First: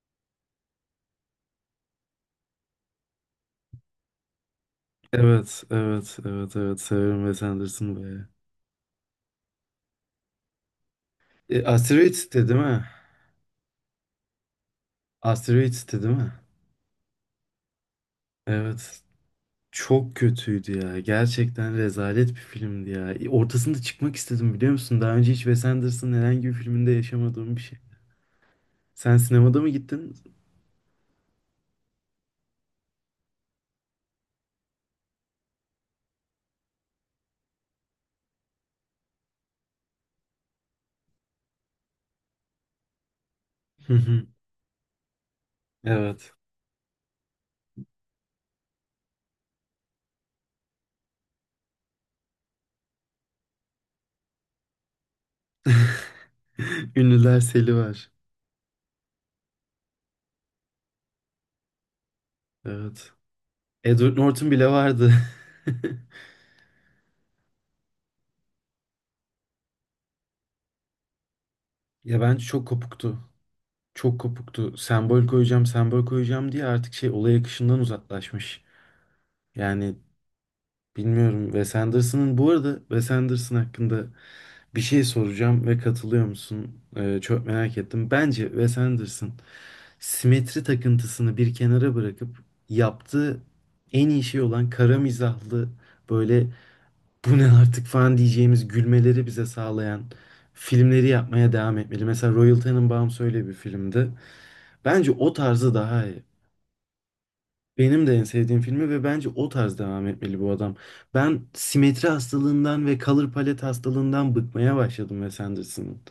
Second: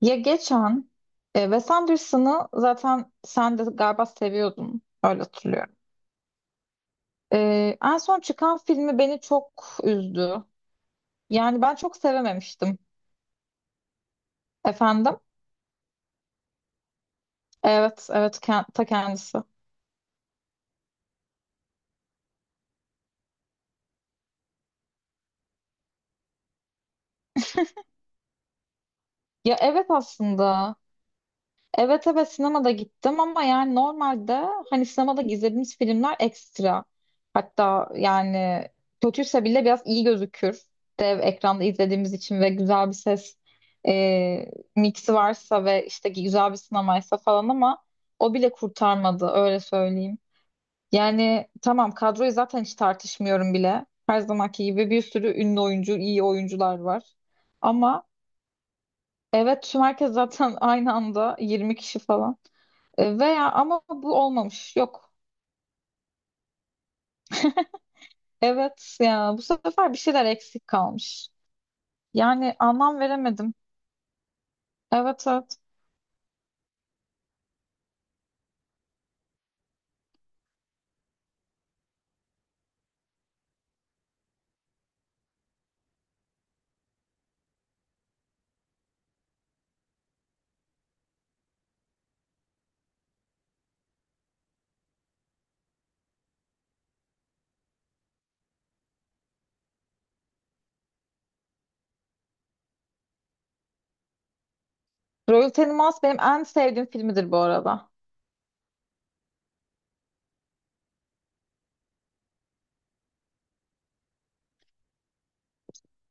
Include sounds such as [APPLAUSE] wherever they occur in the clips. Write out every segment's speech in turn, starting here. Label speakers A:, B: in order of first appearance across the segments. A: Ya geçen Wes Anderson'ı zaten sen de galiba seviyordun. Öyle
B: Evet,
A: hatırlıyorum.
B: evet, evet, evet. Severim Wes Anderson
A: En son
B: be.
A: çıkan filmi beni çok üzdü. Yani ben çok
B: Asteroids'ti değil
A: sevememiştim.
B: mi?
A: Efendim?
B: Asteroids'ti değil mi?
A: Evet, evet, ta
B: Evet.
A: kendisi.
B: Çok kötüydü ya. Gerçekten rezalet bir filmdi ya. Ortasında çıkmak istedim biliyor musun? Daha önce hiç Wes Anderson'ın herhangi bir filminde yaşamadığım bir şey. Sen
A: Ya
B: sinemada mı
A: evet,
B: gittin?
A: aslında. Evet, evet, sinemada gittim ama yani normalde hani sinemada izlediğimiz filmler ekstra. Hatta yani kötüyse bile biraz iyi gözükür. Dev ekranda izlediğimiz için ve güzel bir ses
B: Hı hı.
A: miksi varsa ve işte
B: Evet.
A: güzel bir sinemaysa falan ama o bile kurtarmadı, öyle söyleyeyim. Yani tamam, kadroyu zaten hiç tartışmıyorum bile. Her zamanki gibi bir sürü ünlü oyuncu, iyi oyuncular
B: [LAUGHS]
A: var.
B: Ünlüler seli
A: Ama
B: var.
A: evet tüm herkes zaten [LAUGHS] aynı anda 20 kişi falan.
B: Evet.
A: Veya ama bu
B: Edward Norton bile
A: olmamış. Yok.
B: vardı. [LAUGHS]
A: Evet ya, bu sefer bir şeyler eksik kalmış.
B: Ya bence
A: Yani
B: çok
A: anlam
B: kopuktu.
A: veremedim.
B: Çok kopuktu.
A: Evet,
B: Sembol
A: evet.
B: koyacağım, sembol koyacağım diye artık şey olay akışından uzaklaşmış. Yani bilmiyorum. Wes Anderson'ın bu arada Wes Anderson hakkında bir şey soracağım ve katılıyor musun? Çok merak ettim. Bence Wes Anderson simetri takıntısını bir kenara bırakıp yaptığı en iyi şey olan kara mizahlı böyle bu ne artık falan diyeceğimiz gülmeleri bize sağlayan filmleri yapmaya devam etmeli. Mesela Royal Tenenbaums öyle bir filmdi. Bence o
A: Royal
B: tarzı
A: Tenenbaums
B: daha
A: benim
B: iyi.
A: en sevdiğim filmidir bu arada.
B: Benim de en sevdiğim filmi ve bence o tarz devam etmeli bu adam. Ben simetri hastalığından ve color palette hastalığından bıkmaya başladım Wes Anderson'ın.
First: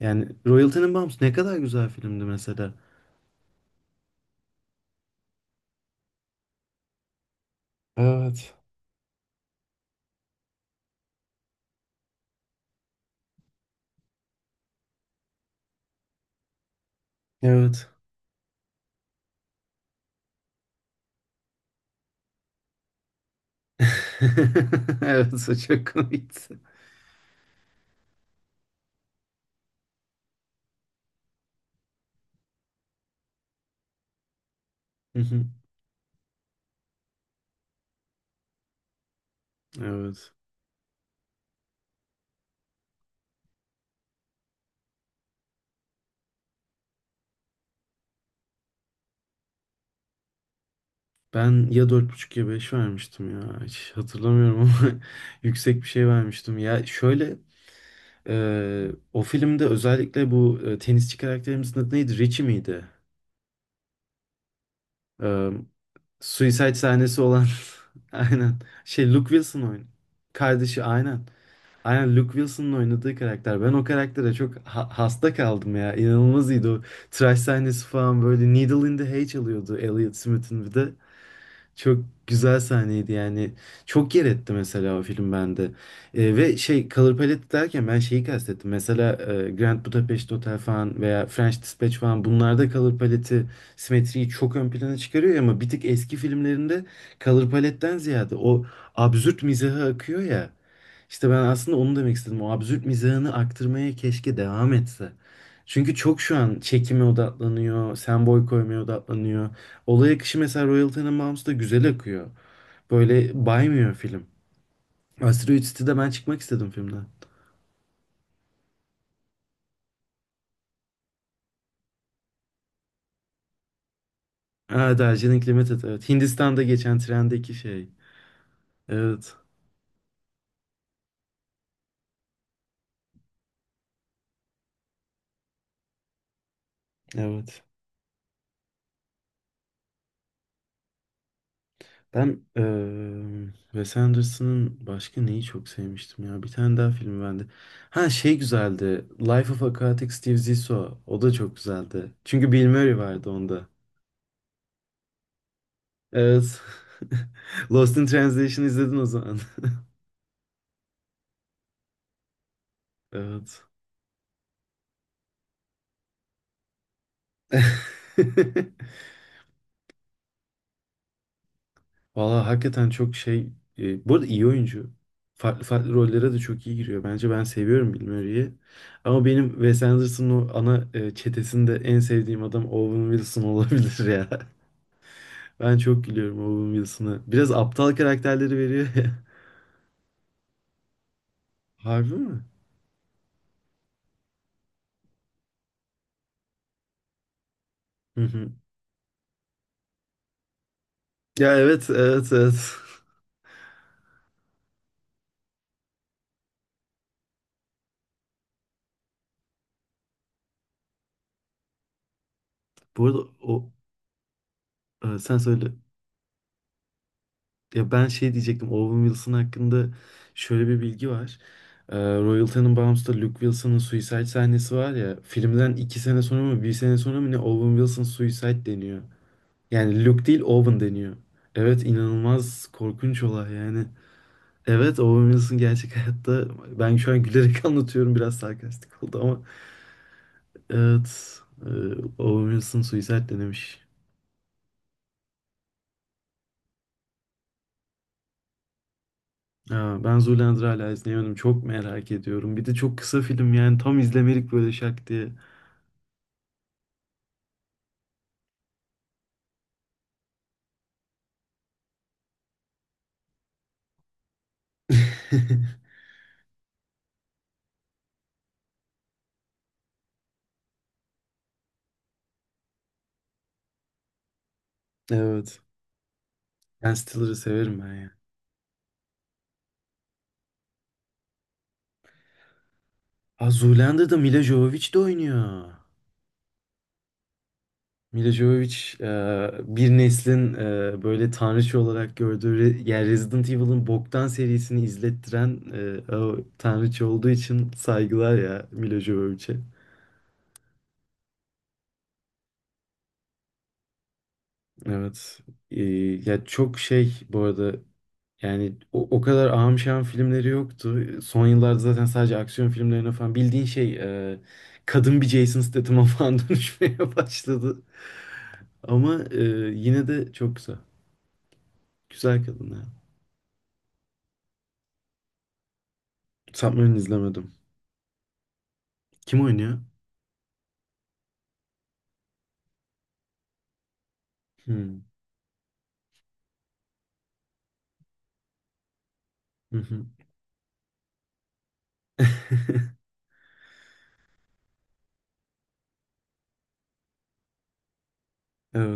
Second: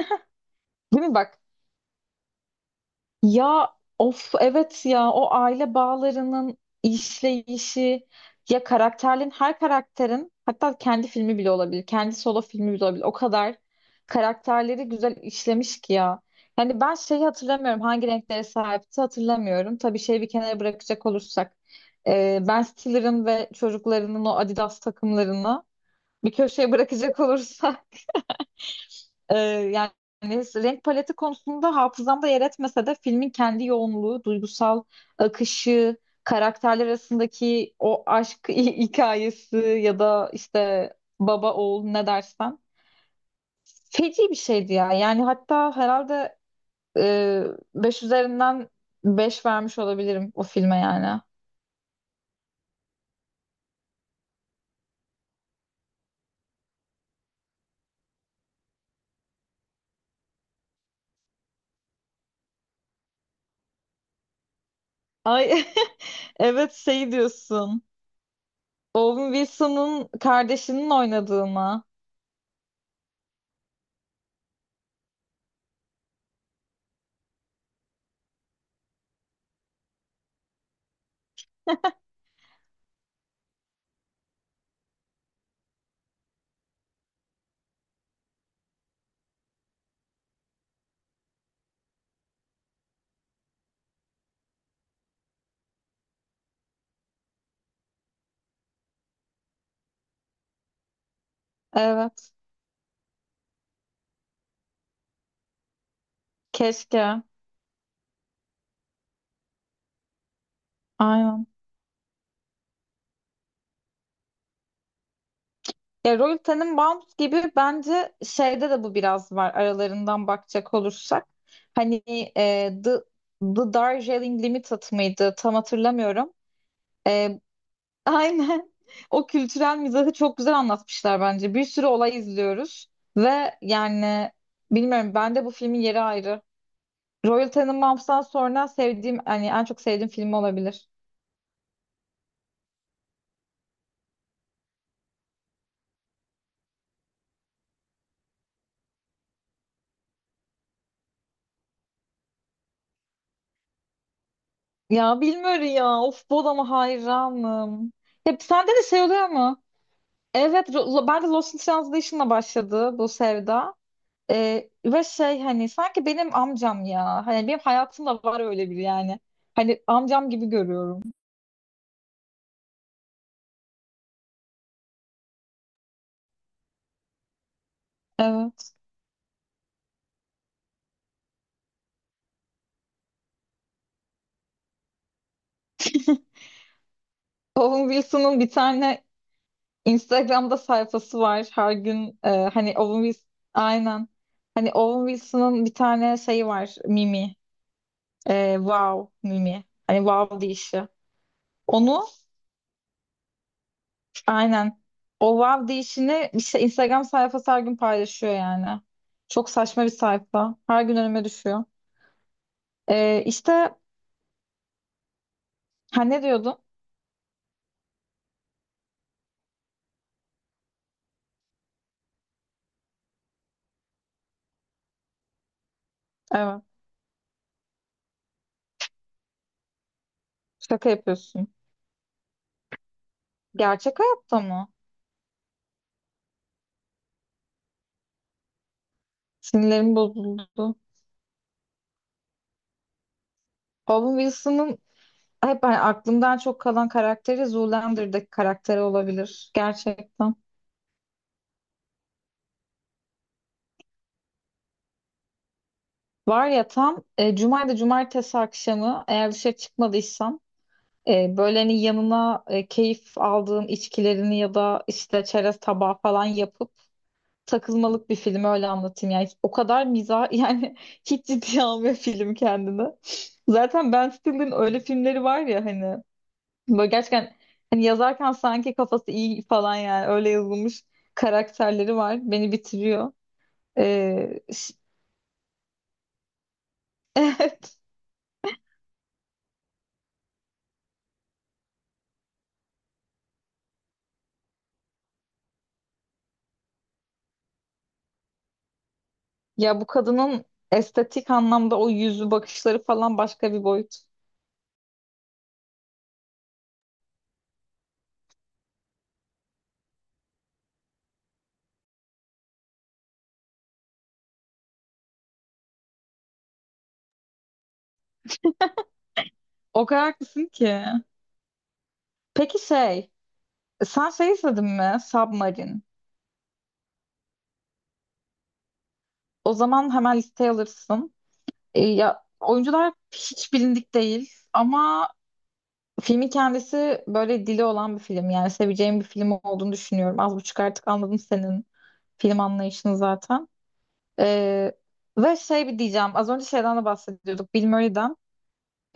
B: Yani Royal
A: Değil mi
B: Tenenbaums ne
A: bak?
B: kadar güzel filmdi mesela.
A: Ya of, evet ya, o aile bağlarının işleyişi,
B: Evet.
A: ya karakterin, her karakterin hatta kendi filmi bile olabilir. Kendi solo filmi bile olabilir. O kadar karakterleri güzel işlemiş ki ya. Yani ben şeyi hatırlamıyorum,
B: Evet.
A: hangi renklere sahipti hatırlamıyorum. Tabii şeyi bir kenara bırakacak olursak, Ben Stiller'ın ve çocuklarının o Adidas
B: [LAUGHS] Evet, o
A: takımlarını
B: çok
A: bir
B: komikti.
A: köşeye bırakacak olursak, yani renk paleti konusunda hafızamda yer etmese de filmin kendi yoğunluğu, duygusal
B: Hı hı,
A: akışı, karakterler arasındaki o aşk [LAUGHS] hikayesi ya da
B: evet.
A: işte baba oğul ne dersen feci bir şeydi ya. Yani hatta herhalde e, beş üzerinden 5 vermiş olabilirim o filme yani.
B: Ben ya dört buçuk ya 5 vermiştim ya. Hiç hatırlamıyorum ama [LAUGHS] yüksek bir şey vermiştim. Ya şöyle o filmde özellikle bu tenisçi karakterimizin adı neydi? Richie miydi? E,
A: Ay [LAUGHS] evet,
B: Suicide
A: şey
B: sahnesi olan
A: diyorsun.
B: [LAUGHS] aynen. Şey Luke
A: Owen
B: Wilson oynadı.
A: Wilson'ın
B: Kardeşi
A: kardeşinin
B: aynen.
A: oynadığı mı?
B: Aynen Luke Wilson'ın oynadığı karakter. Ben o karaktere çok hasta kaldım ya. İnanılmaz iyiydi o. Tıraş sahnesi falan böyle Needle in the Hay çalıyordu Elliot Smith'in bir de. Çok güzel sahneydi yani. Çok yer etti mesela o film bende. Ve şey Color Palette derken ben şeyi kastettim. Mesela Grand Budapest Hotel falan veya French Dispatch falan bunlarda Color Palette'i, simetriyi çok ön plana çıkarıyor ama bir tık eski filmlerinde Color Palette'den ziyade o absürt mizahı akıyor ya. İşte ben aslında onu demek
A: Evet.
B: istedim. O absürt mizahını aktarmaya keşke devam etse. Çünkü çok şu an çekime
A: Keşke.
B: odaklanıyor, sembol koymaya odaklanıyor. Olay akışı mesela Royal
A: Aynen.
B: Tenenbaums'da güzel akıyor. Böyle baymıyor film. Asteroid City'de ben
A: Ya Royal
B: çıkmak istedim filmden.
A: Tenenbaums gibi bence şeyde de bu biraz var, aralarından bakacak olursak. Hani e, The, The Darjeeling Limited
B: Aa,
A: mıydı?
B: Darjeeling
A: Tam
B: Limited evet.
A: hatırlamıyorum.
B: Hindistan'da geçen
A: E,
B: trendeki şey.
A: aynen. [LAUGHS] O
B: Evet.
A: kültürel mizahı çok güzel anlatmışlar bence. Bir sürü olay izliyoruz ve yani bilmiyorum, bende bu filmin yeri ayrı. Royal
B: Evet.
A: Tenenbaums'tan sonra sevdiğim, hani en çok sevdiğim film olabilir.
B: Ben Wes Anderson'ın başka neyi çok sevmiştim ya. Bir tane daha film bende. Ha şey güzeldi. Life of Aquatic Steve Zissou. O da çok güzeldi. Çünkü Bill Murray vardı onda.
A: Ya bilmiyorum ya. Of,
B: Evet.
A: Bodam'a
B: [LAUGHS]
A: hayranım.
B: Lost in
A: Hep
B: Translation
A: sende de
B: izledin
A: şey
B: o
A: oluyor
B: zaman.
A: mu? Evet, ben de Lost in Translation'la başladı bu
B: [LAUGHS] Evet.
A: sevda. Ve şey hani sanki benim amcam ya. Hani benim hayatımda var öyle biri
B: [LAUGHS]
A: yani. Hani amcam gibi görüyorum.
B: Valla hakikaten çok şey. Bu arada iyi oyuncu. Farklı farklı rollere de çok iyi giriyor. Bence ben seviyorum Bill Murray'i.
A: Evet.
B: Ama benim Wes Anderson'ın o ana çetesinde en sevdiğim adam Owen Wilson olabilir ya. [LAUGHS] Ben çok gülüyorum Owen Wilson'a. Biraz
A: Owen
B: aptal
A: Wilson'ın bir
B: karakterleri veriyor
A: tane
B: ya.
A: Instagram'da sayfası var. Her
B: [LAUGHS] Harbi
A: gün
B: mi?
A: hani Owen Wilson, aynen. Hani Owen Wilson'ın bir tane şeyi var. Mimi.
B: Hı hı.
A: Wow Mimi. Hani wow deyişi.
B: Ya evet
A: Onu,
B: evet evet. [LAUGHS]
A: aynen. O wow deyişini işte Instagram sayfası her gün paylaşıyor yani. Çok saçma bir sayfa. Her gün önüme düşüyor.
B: Bu arada
A: İşte
B: o sen söyle.
A: ha, ne diyordun?
B: Ya ben şey diyecektim. Owen Wilson hakkında şöyle bir bilgi var. Royal Tenenbaums'ta Luke Wilson'ın suicide sahnesi var ya. Filmden 2 sene sonra mı
A: Evet.
B: bir sene sonra mı ne Owen Wilson suicide deniyor. Yani Luke değil Owen
A: Şaka
B: deniyor.
A: yapıyorsun.
B: Evet, inanılmaz korkunç olay yani.
A: Gerçek hayatta mı?
B: Evet, Owen Wilson gerçek [LAUGHS] hayatta ben şu an gülerek [LAUGHS] anlatıyorum biraz sarkastik oldu ama
A: Sinirlerim bozuldu.
B: evet e, Owen Wilson suicide denemiş.
A: Owen Wilson'ın hep hani aklımdan çok kalan karakteri Zoolander'daki karakteri olabilir.
B: Ya ben
A: Gerçekten.
B: Zoolander'ı hala izleyemedim. Çok merak ediyorum. Bir de çok kısa film yani tam izlemelik böyle şak diye.
A: Var ya tam cumaydı cumartesi akşamı, eğer dışarı çıkmadıysam, böyle hani yanına keyif aldığın içkilerini ya da işte çerez
B: [LAUGHS]
A: tabağı falan yapıp takılmalık bir film, öyle anlatayım. Yani o kadar [LAUGHS] yani hiç ciddiye almıyor film kendini. Zaten Ben Stiller'ın öyle filmleri var
B: Evet.
A: ya, hani böyle
B: Ben
A: gerçekten,
B: Stiller'ı severim
A: hani
B: ben ya.
A: yazarken sanki kafası iyi falan, yani öyle yazılmış karakterleri var. Beni bitiriyor.
B: Ha Zoolander'da
A: Ee,
B: Mila
A: ş-
B: Jovovich de oynuyor.
A: [LAUGHS] evet.
B: Mila Jovovich bir neslin böyle tanrıçı olarak gördüğü yani Resident Evil'ın boktan serisini izlettiren o tanrıçı olduğu için saygılar ya Mila Jovovich'e.
A: Ya bu kadının estetik anlamda o yüzü, bakışları falan başka bir boyut.
B: Evet. E, Ya çok şey bu arada. Yani o kadar ahım şahım filmleri yoktu. Son yıllarda zaten sadece aksiyon filmlerine falan bildiğin şey e, kadın bir Jason Statham'a falan [LAUGHS] dönüşmeye başladı. Ama
A: O kadar
B: yine de
A: haklısın
B: çok güzel.
A: ki.
B: Güzel
A: Peki
B: kadın ya.
A: şey, sen şey izledin mi? Submarine.
B: Submarine izlemedim. Kim
A: O
B: oynuyor?
A: zaman hemen listeye alırsın. Ya oyuncular hiç bilindik değil
B: Hmm.
A: ama filmin kendisi böyle dili olan bir film. Yani seveceğim bir film olduğunu
B: Hı hı.
A: düşünüyorum. Az buçuk artık anladım senin film
B: [LAUGHS]
A: anlayışını zaten. Ee, Ve şey, bir diyeceğim. Az önce şeyden de bahsediyorduk. Bill Murray'den.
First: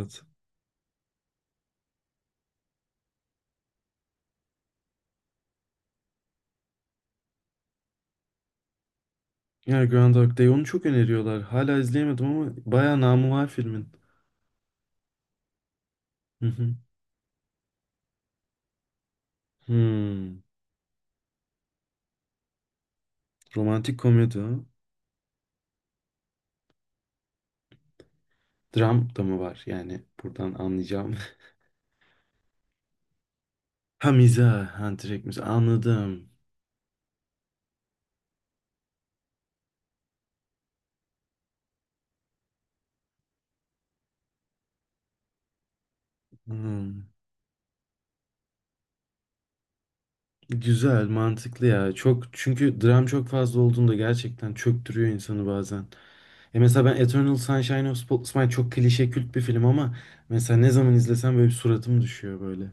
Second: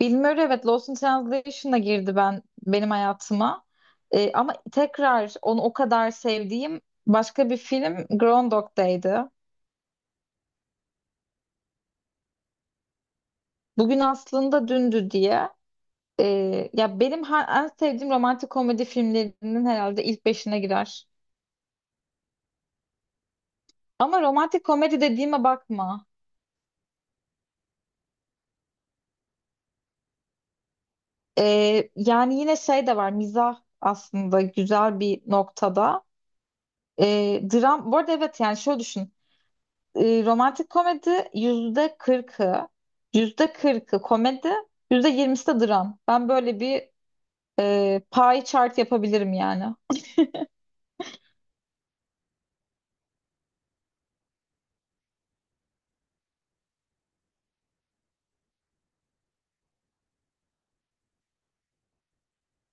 A: Bill Murray, evet, Lost in Translation'a girdi benim hayatıma. Ama tekrar onu o kadar sevdiğim başka bir film Groundhog Day'di.
B: Ya Groundhog Day onu çok öneriyorlar. Hala izleyemedim ama bayağı namı var filmin.
A: Bugün aslında dündü diye.
B: Hı hı.
A: Ya benim en sevdiğim romantik komedi filmlerinin herhalde ilk
B: Hmm.
A: beşine girer.
B: Romantik
A: Ama
B: komedi, ha.
A: romantik komedi dediğime bakma.
B: Dram da mı var? Yani buradan anlayacağım.
A: Yani yine şey de var, mizah
B: Ha
A: aslında
B: mizah, ha
A: güzel bir
B: direkt mizah.
A: noktada.
B: Anladım.
A: Dram, bu arada evet, yani şöyle düşün. Romantik komedi %40'ı, yüzde kırkı komedi, %20'si de dram. Ben böyle bir
B: Hmm.
A: pie chart yapabilirim yani.
B: Güzel, mantıklı ya. Çok çünkü dram çok fazla olduğunda gerçekten çöktürüyor insanı bazen. E mesela ben Eternal Sunshine of Spotless Mind çok klişe kült bir film ama mesela ne zaman izlesem böyle bir suratım düşüyor böyle.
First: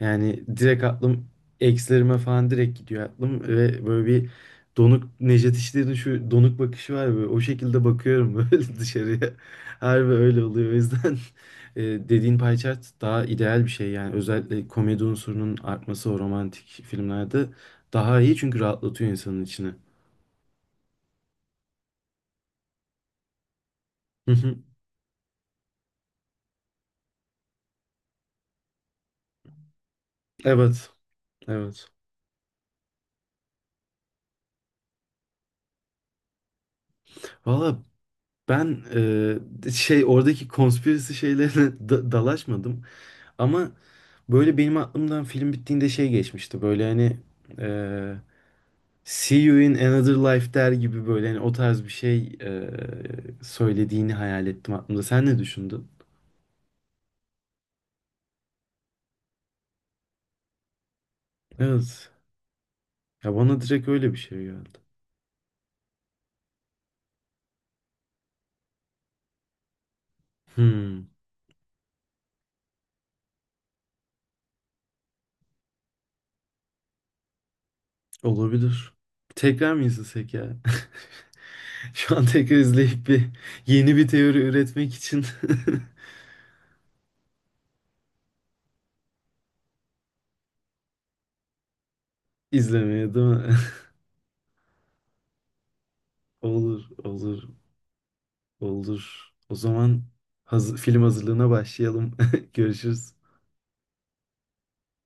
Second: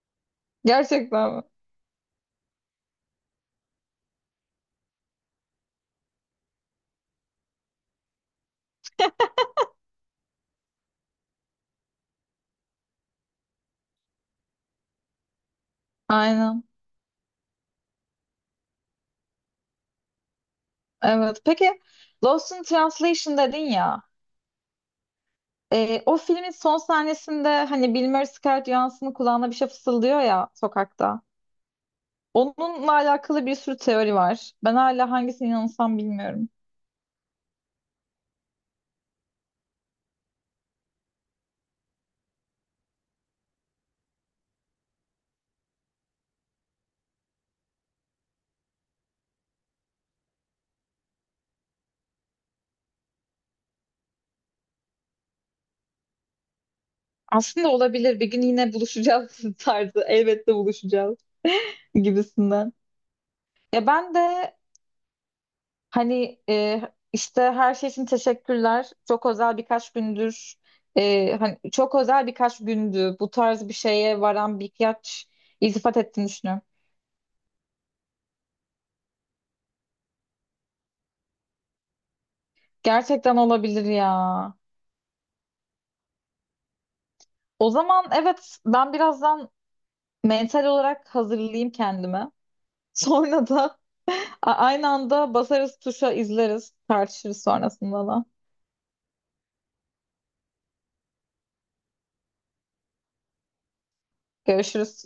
B: Yani direkt aklım
A: Gerçekten mi?
B: ekslerime falan direkt gidiyor aklım ve böyle bir donuk Necdet İşler'in şu donuk bakışı var ya, böyle o şekilde bakıyorum [LAUGHS] böyle dışarıya. Harbi öyle oluyor. O yüzden [LAUGHS] dediğin pie chart daha ideal bir şey yani özellikle komedi unsurunun artması o
A: Aynen.
B: romantik filmlerde daha iyi çünkü rahatlatıyor insanın içini.
A: Evet. Peki Lost in Translation dedin ya.
B: Hı hı.
A: O filmin son sahnesinde hani Bill Murray Scarlett Johansson'ın kulağına bir şey fısıldıyor ya
B: Evet,
A: sokakta.
B: evet.
A: Onunla alakalı bir sürü teori var. Ben hala hangisine inansam bilmiyorum.
B: Valla ben şey oradaki konspirasi şeylerine [LAUGHS] dalaşmadım. Ama böyle benim aklımdan film bittiğinde şey geçmişti. Böyle hani eee See You in Another Life der gibi böyle hani o tarz bir şey söylediğini hayal ettim aklımda. Sen ne düşündün?
A: Aslında olabilir. Bir gün yine buluşacağız [LAUGHS] tarzı. Elbette buluşacağız
B: Evet.
A: gibisinden.
B: Ya bana
A: Ya
B: direkt öyle
A: ben
B: bir şey
A: de
B: geldi.
A: hani işte her şey için teşekkürler. Çok özel birkaç gündür.
B: Hmm,
A: Hani çok özel birkaç gündü. Bu tarz bir şeye varan birkaç iltifat ettiğini düşünüyorum.
B: olabilir. Tekrar mı izlesek ya? [LAUGHS] Şu an tekrar izleyip bir
A: Gerçekten olabilir
B: yeni bir teori
A: ya.
B: üretmek için
A: O zaman evet, ben birazdan mental olarak hazırlayayım kendimi.
B: [LAUGHS] izlemeye değil mi?
A: Sonra
B: [LAUGHS]
A: da [LAUGHS] aynı anda basarız tuşa, izleriz.
B: Olur,
A: Tartışırız
B: olur,
A: sonrasında da.
B: olur. O zaman hazır, film hazırlığına başlayalım. [LAUGHS] Görüşürüz.
A: Görüşürüz.